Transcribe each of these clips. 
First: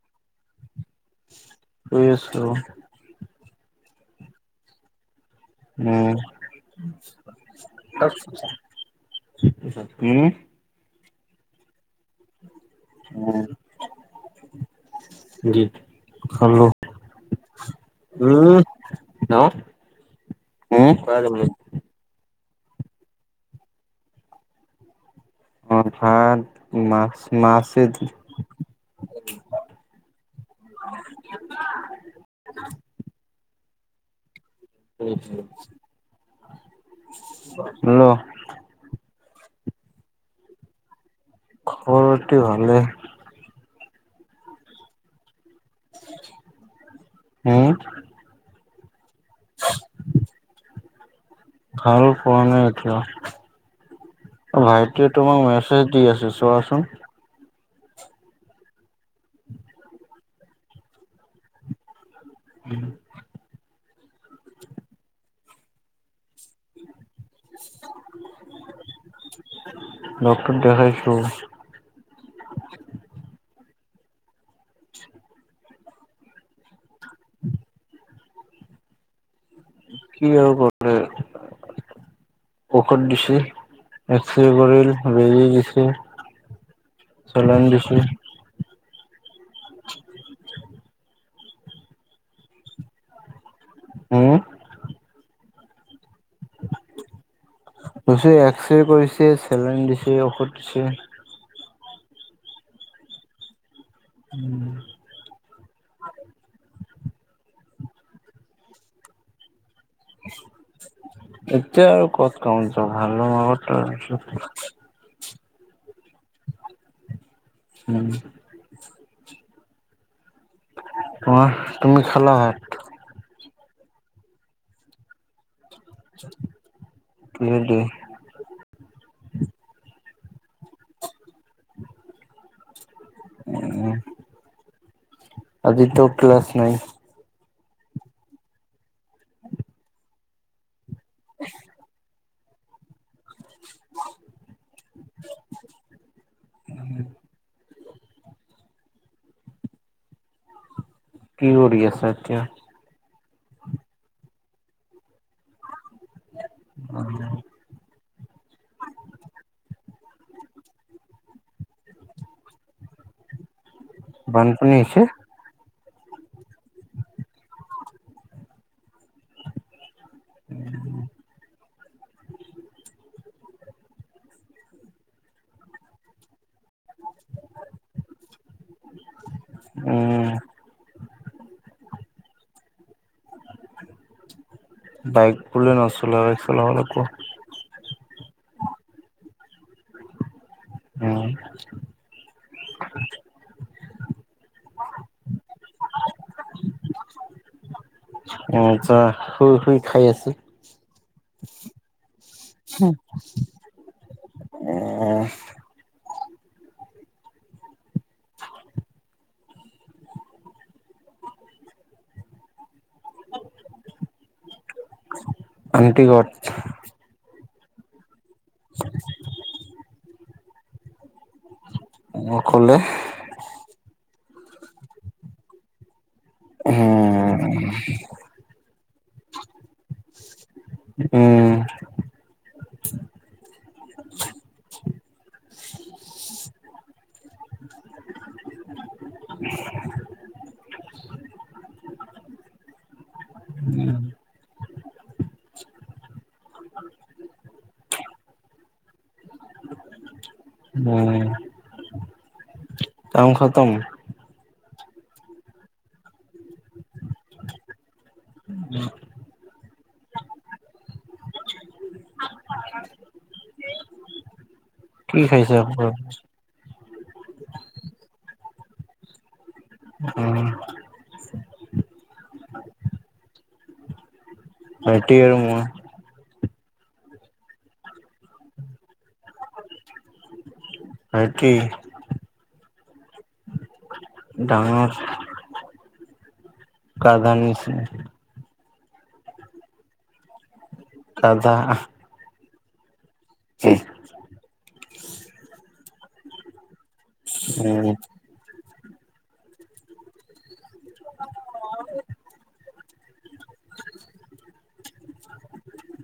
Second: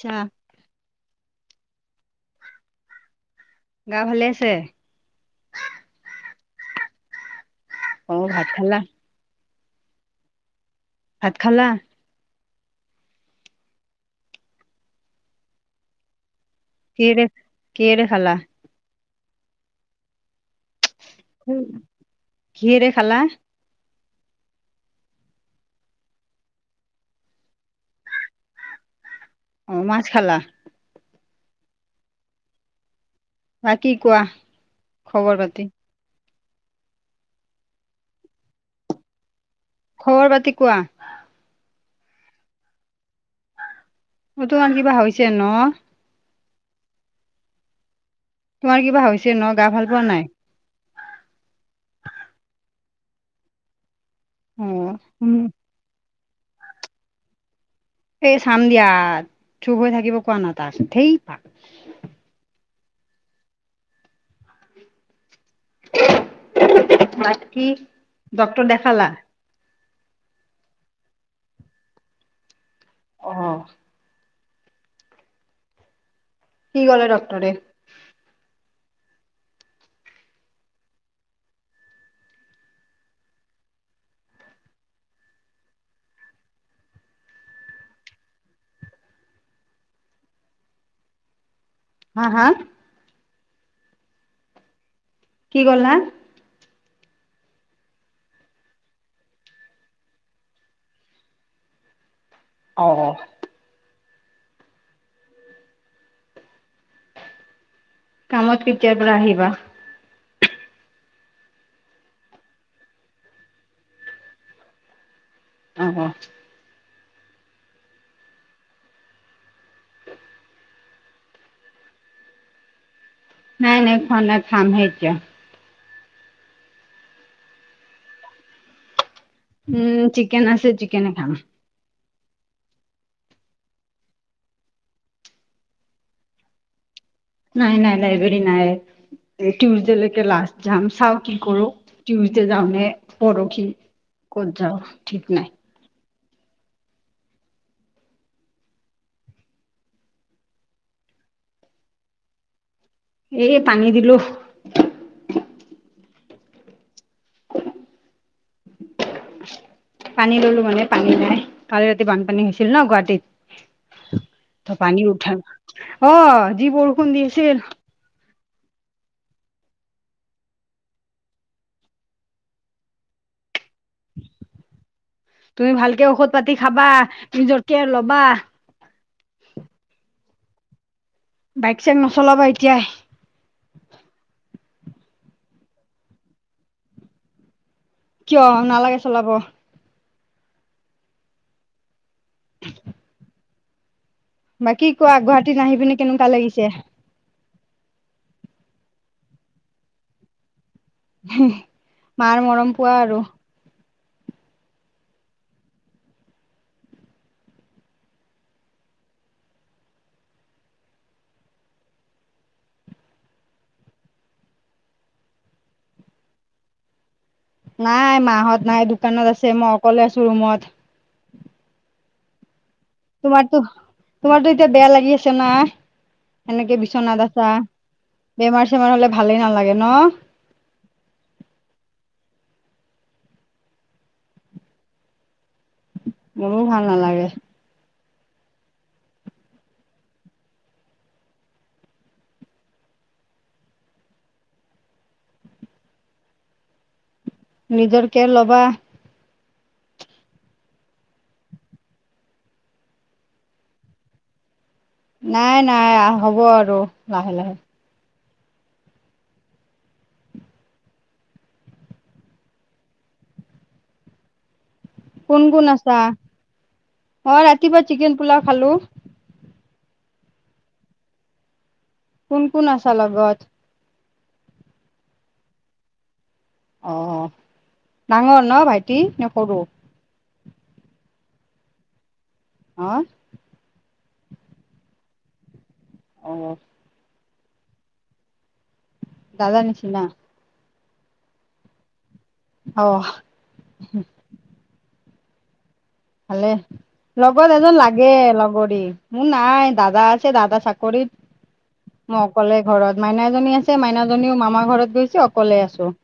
ছা শুই আছো। গা ভালে আছে? উম, অ ভাত খালা উম? ভাত খালা? উম, [unintelligible] খালো। কিহেৰে কিহেৰে খালা উম [unintelligible] কিহেৰে খালা? ভাত, মা মাছে দি। অ মাছ খালা। বাকি কোৱা? খবৰ পাতি হেল্ল' খবৰ পাতি কোৱা? খবৰ পাতি ভালে। অ ত কাৰান কিবা হৈছে ন? হম? তোমাৰ কিবা হৈছে ন? গা ভাল পোৱা নাই? ভাল পোৱা নাই অ এতিয়া। ভাইটিয়ে উম তোমাক মেচ চেচ দি আছে, চোৱাচোন। এই চাম দিয়া, চুব হৈ থাকিব কোৱা না তাক। ধেই পাক উম। বাকী ডক্তৰক দেখালা? ডক্তৰক দেখাইছো। অ। কি কলে ডক্তটৰে? কি আৰু পলে ঔখদ দিছে। এক্সৰে কৰিল, বেজী দিছে। চলইন দিছে। [unintelligible] হা হা? হম। কি কলা? [unintelligible] এক্সৰে কৰিছে, চেলইন দিছে, ঔষধ দিছে। অ, অ। উম। কামত কেতিয়াৰ পৰা আহিবা? এতিয়া আৰু কত কামত যাম [unintelligible] [unintelligible] অ, অ উম। অম, তুমি খালা ভাত? নাই নাই, খোৱা নাই। খাম হে এতিয়া। কিহে দি? উম চিকেন আছে, চিকেনে খাম। উম। আজি টো ক্লাছ নাই। নাই নাই লাইব্ৰেৰী নাই টউজডে লৈকে লাষ্ট যাম চাও কি কৰো। তিইউছদে যাম নে পৰখি ক'ত যাওঁ ঠিক নাই। উম। কি কৰি আছা এতিয়া। এই পানী দিলো। অ'। পানী ললো মানে পানী নাই কালি ৰাতি বানপানী হৈছিল ন গুৱাহাটীত। ত বানপানী পানী হৈছে উঠা অ যি বৰষোন দিচিল উম। তুমি ভালকে ঔষধ পাতি খাবা নিজৰকে লবা। উম। বাইক চাইক নচলাবা এতিয়াই। বাইক বুলিলে নচল বাইক চলাব লাগো। কিয় নালাগে চলাব। অ'। বাকী কোৱা গুৱাহাটীত নাহি পিনি কেনুকুৱা লাগিছে? অ', আচ্ছা শুই শুই খাই আছোঁ। [unintelligible] মাৰ মৰম পোৱা আৰু। [unintelligible] [inaudible] আণ্টি ক'ত? নাই মাহঁত নাই দোকানত আছে ম অকলে আছোঁ ৰুমত। অকলে তোমাৰতো তোমাৰতো এতিয়া বেয়া লাগি আছে না? সেনেকে বিচনাত উম আছা বেমাৰ চেমাৰ হ'লে ভালেই নালাগে ন? উম উম। মোৰো ভাল নালাগে। নিজৰ কেয়াৰ ল'বা। উম। কাম খতম? নাই নাই আ, হ'ব আৰু লাহে লাহে। [inaudible] [unintelligible] কোন কোন আছা? অ', ৰাতিপুৱা চিকেন পোলাও খালোঁ। অ'। কোন কোন আছা লগত? ভাইটি আৰু মই। অ', ডাঙৰ ন ভাইটি নে সৰু? ভাইটি? অ'। ডাঙৰ। অ'। কাৰ কাৰ নিছে? দাদা নিছিনা? দাদা আস অ'। [unintelligible] ভালে লগত এজন উম লাগে লগৰী মোৰ নাই দাদা আছে দাদা চাক কৰিত ম অকলে ঘৰত মাইনা এজনী আছে মাইনাজনীও মামা ঘৰত গৈছে অকলে আছোঁ। [unintelligible]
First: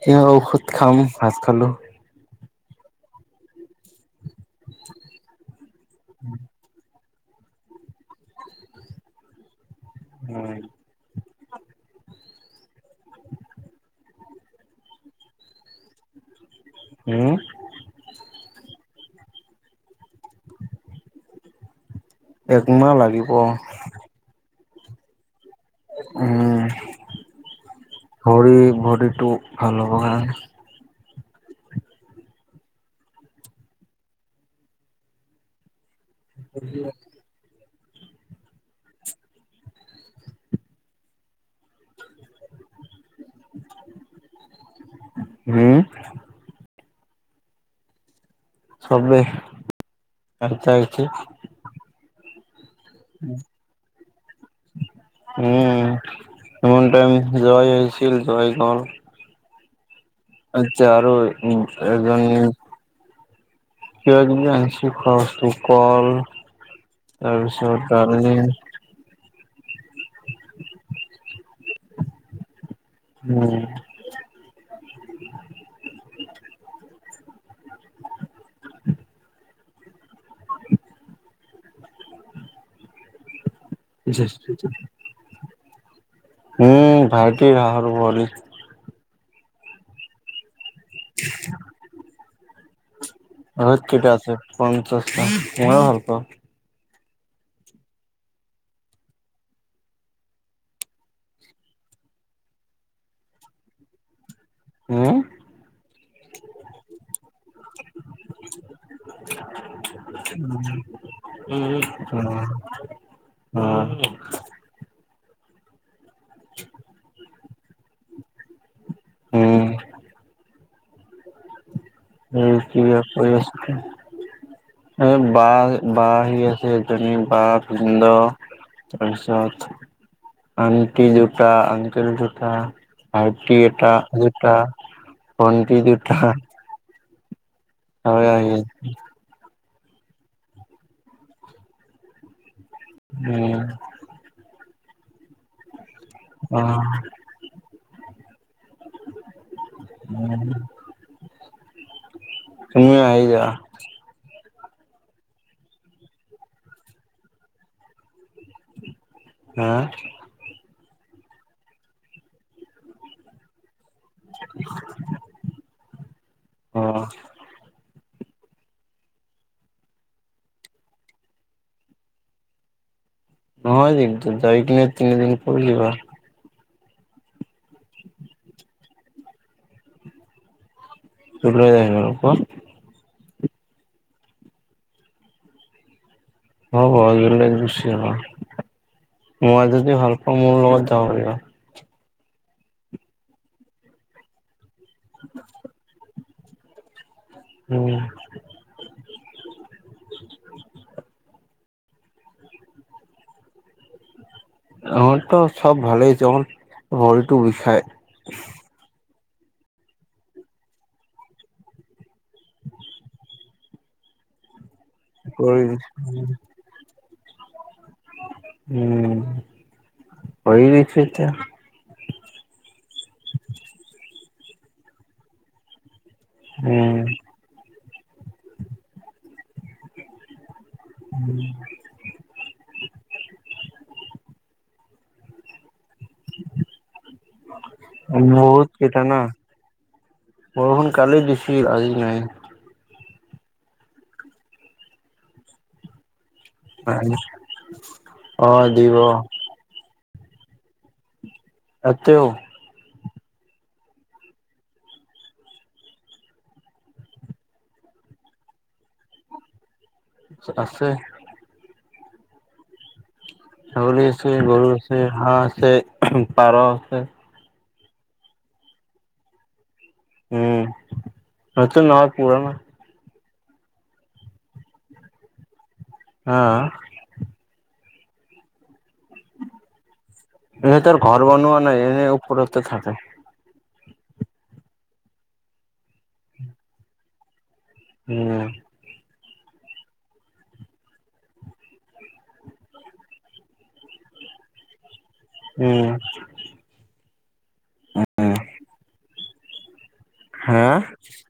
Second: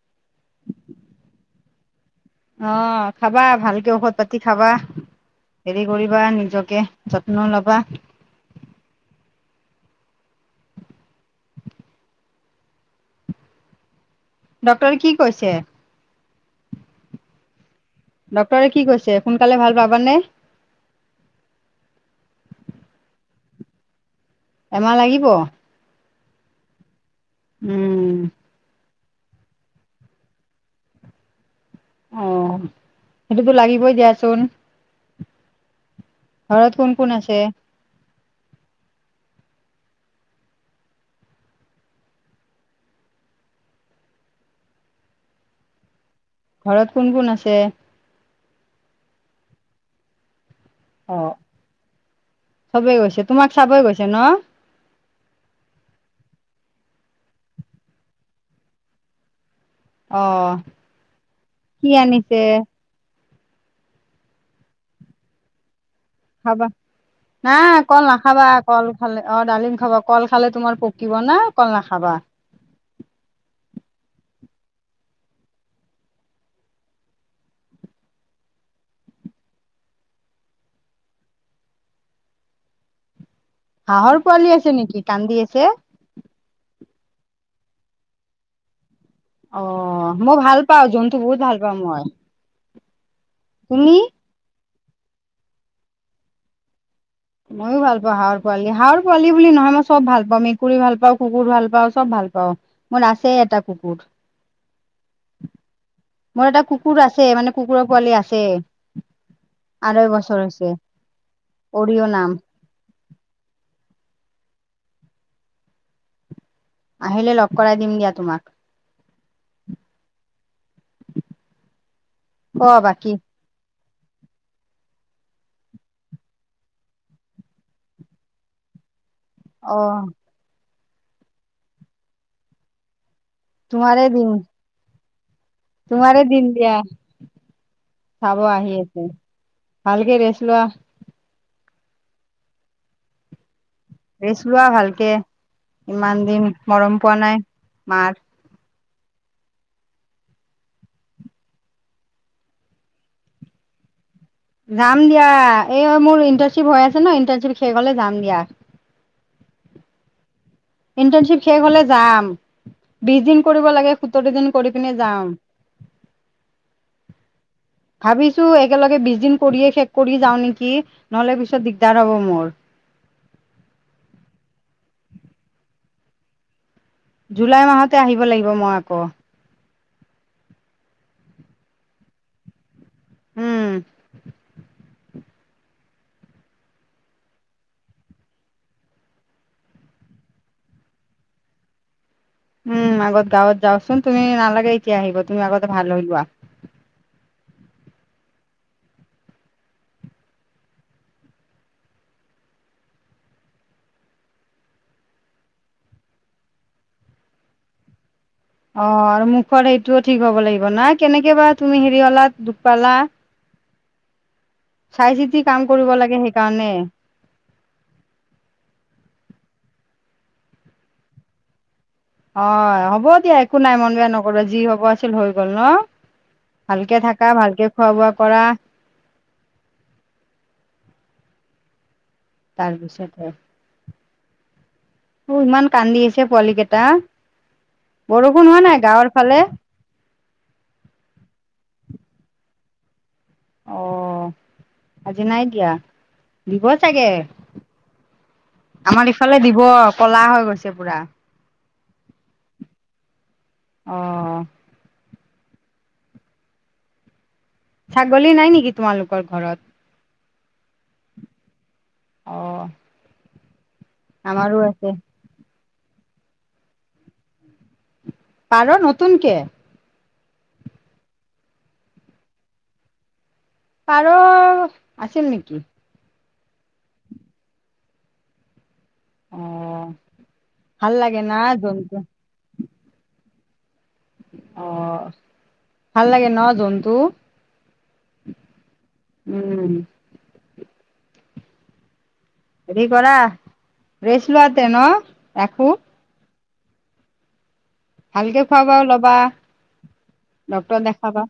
তিয়া ঔষধ খাম ভাজ খালোঁ। অ', খাবা ভালকে ঔষধ পাতি খাবা হেৰি কৰিবা নিজকে যত্ন ল'বা। হয়। [inaudible] ডক্টৰ কি কৈছে? হুম? ডক্টৰে কি কৈছে সোনকালে ভাল পাবানে? একমাহ লাগিব। এমাহ লাগিব। উম। উম ভৰি ভৰিটো ভাল হ'ব কাৰণে। অ', সেইটোতো লাগিবই দিয়াচোন। ঘৰত কোন কোন আছে? হুম। ঘৰত কোন কোন আছে? চবে [unintelligible] অ চবেই গৈছে তোমাক চাব গৈছে ন? উম। ইমান টাইম জুৱাই হৈছিল জুৱাই গ'ল। অ আচ্ছা আৰু উ কি এজনী আনিছে কিবা কিবি আনিছে খোৱা বস্তু কল। খাবা তাৰপিছত নাই কল দালি নাখাবা। ক'ল খালে অ ডালিম খাবা ক'ল খালে তোমাৰ পকিব না কল নাখাবা। উম। হাঁহৰ পোৱালি আছে নেকি? কান্দি আছে। উম ভাইটিৰ হাহঁৰ পোৱালি। অ', মই ভাল পাওঁ জন্তু বহুত ভাল পাওঁ মই। অ', তুমি ঠিকে আছে পঞ্চাছ ত ময়ো ভাল পাওঁ। ময়ো ভাল পাওঁ হাঁহৰ পোৱালি। হাঁহৰ পোৱালি বুলি নহয় মই চব ভাল পাওঁ মেকুৰী ভাল পাওঁ কুকুৰ ভাল পাওঁ চব ভাল পাওঁ। মোৰ আছেই এটা কুকুৰ। হুম। মোৰ এটা কু কুকুৰ আছেই মানে, কুকুৰৰ পোৱালি আছেই। আঢ়ৈ বছৰ হৈছে। উম অৰিঅ নাম উম। আহিলে লগ কৰাই দিম দিয়া তোমাক। উম ক কিবা বাকী কৰি আছা। [unintelligible] এ বা বা আহি আছে এজনী বা ভিন্দ তাৰপিছত অ'। আনটি দুটা আংকেল দুটা। ভাইটি এটা তোমাৰে দিন দুটা ভণ্টি দুটা। তোমাৰে দিন দিয়া খাব আহি আছেঁ। ভালকে ৰেছ লোৱা। উম। ৰেচ লোৱা ভালকে ইমান দিন মৰম পোৱা নাই মাৰ উম। তুমিওঁ আহি যোৱা। যাম দিয়া এই মোৰ ইণ্টাৰ্নশ্বিপ হৈ আছে ন' ইণ্টাৰ্ণশ্বিপ শেষ হ'লে যাম দিয়া। হা। ইণ্টাৰণশ্বিপ শেষ হলে যাম। বিশ দিন কৰিব লাগে। সোতৰ দিন কৰি পিনে যাম। অ', ভাবিছো একেলগে বিশ দিন কৰিয়ে শেষ কৰি যাওঁ নেকি নহ'লে পিছত দিগদাৰ হব মোৰ। নহয় দিগদাৰ যায় কিনে তিনিদিন কৰি দিবা। জুলাই মাহতে আহিব লাগিব মই আকৌ। জুলাইত আহিবা আকৌ। উম। [unintelligible] গুচি যাব, মই যদি ভাল পাওঁ, মোৰ লগত যাব পাৰিবা। উম, আগত গাঁৱত যাওচোন, তুমি নালাগে এতিয়া আহিব, তুমি আগতে ভাল হৈ লোৱা। উম। আমাৰতো চব ভালেই আছে, অকন ভৰিটো বিষাই। অ', আৰু মুখৰ সেইটোও ঠিক হ'ব লাগিব ন, কেনেকে বা তুমি হেৰি হলা দুখ পালা? চাই চিতি কাম ভৰি কৰিব লাগে সেইকাৰণে। উম, ভৰি বিষটো এতিয়া অ', হ'ব দিয়া, একো নাই মন বেয়া নকৰবা, যি হ'ব আছিল হৈ গ'ল ন? ভালকে থাকা, ভালকে খোৱা বোৱা কৰা। উম। তাৰপিছতে অ', ইমান কান্দি আছে পোৱালি কেইটা, উম বৰষুণ হোৱা বহুত নাই কেইটা গাঁৱৰ না ফালে? বৰষুণ কালি দিছিল, আজি নাই। অ', আজি নাই দিয়া। দিব চাগে, অ দিব আমাৰ ইফালে দিব কলা হৈ গৈছে পুৰা। আতেওঁ। অ', অ' ছাগলী নাই নেকি তোমালোকৰ ঘৰত? চ আছে। অহ। ছাগলী আছে, গৰু আছে, হাঁহ আছে, পাৰ আছে। পাৰ নতুনকে। উম, নতুন আৰু পুৰণা। পাৰ, আছিল নেকি? অ'। অ'। ভাল এনেতেৰ লাগে ঘৰ না বনোৱা নাই, জন্তু এনেই ওপৰতে থাকে। অ', ভাল লাগে ন, জন্তু। উম। উম। হেৰি কৰা, ৰেষ্ট লোৱাতে ন ৰাখো। উম হা ডক্টৰ দেখাবা,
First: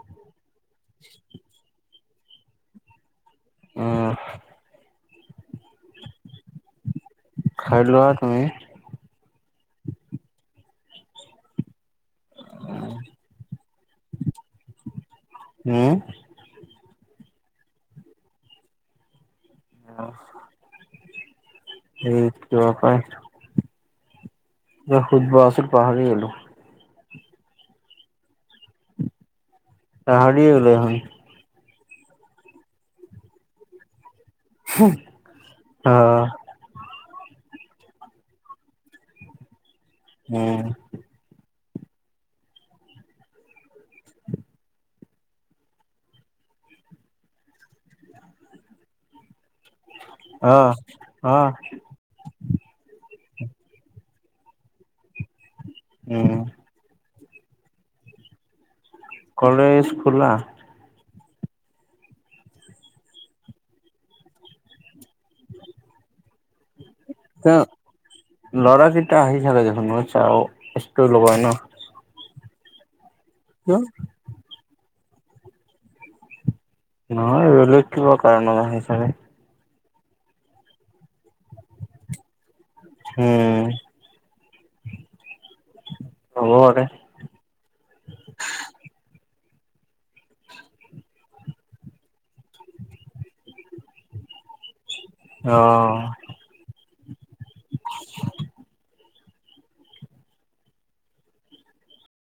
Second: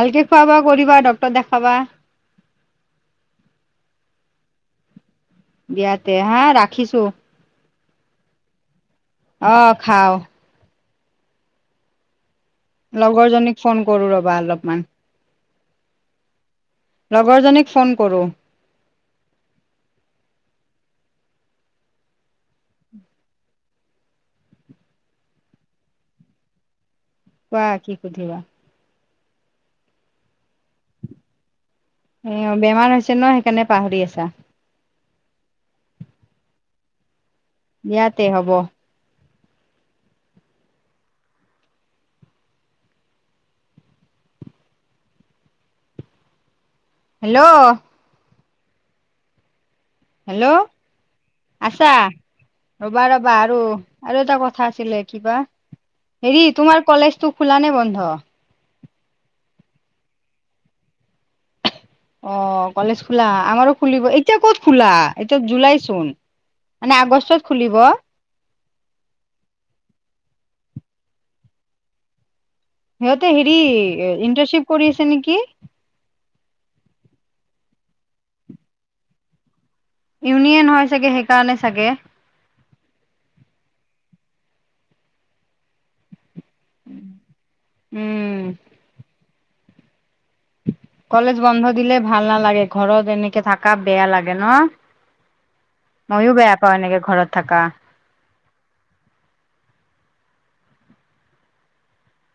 ভালকে খোৱা বোৱা কৰিবা, ডক্টৰ দেখাবা। উম। দিয়া তে হা, ৰাখিছো। খাইলোৱা তুমি। অ', খাও। লগৰজনীক ফোন কৰোঁ ৰ'বা, অলপমান। উম? লগৰজনীক ফোন কৰোঁ। অ', [unintelligible] কিবা সুধব আচিল, পাহাৰি গলো। কোৱা, কি সুধিবা। পাহৰিয়ে গ'লো দেখোন। অ', বেমাৰ হৈছে ন, সেইকাৰণে পাহৰি আছা। অহ। ইয়াতে হ'ব। অঁ। হেল্ল। হেল্ল' আহ আহ আছা? ৰবা ৰবা আৰু আৰু এটা কথা আছিলে কিবা, উম হেৰি তোমাৰ কলেজটোক খোলা নে বন্ধ? কলেজ খোলা। অ' কলেজ খোলা আমাৰো খুলিব, এতিয়া ক'ত খোলা এতিয়া জুলাই চোন। মানে আগষ্টত খুলিব। ল'ৰা কেইটা আহি থাকে দেখোন মই চাওঁ ষ্টোৰী লগাই ন। সিহঁতে হেৰি কিয় এ ইণ্টাৰনশ্বিপ কৰি আছে নেকি? নহয়, বেলেগ কিবা কাৰণত আহে চাগে। ইউনিয়ন হয় চাগে সেইকাৰণে চাগে? উম' হব দে। উম'। কলেজ বন্ধ দিলে ভাল নালাগে, ঘৰত এনেকে থাকা বেয়া লাগে ন। অঁহ। মইয়ো বেয়া পাওঁ এনেকে ঘৰত থাকা।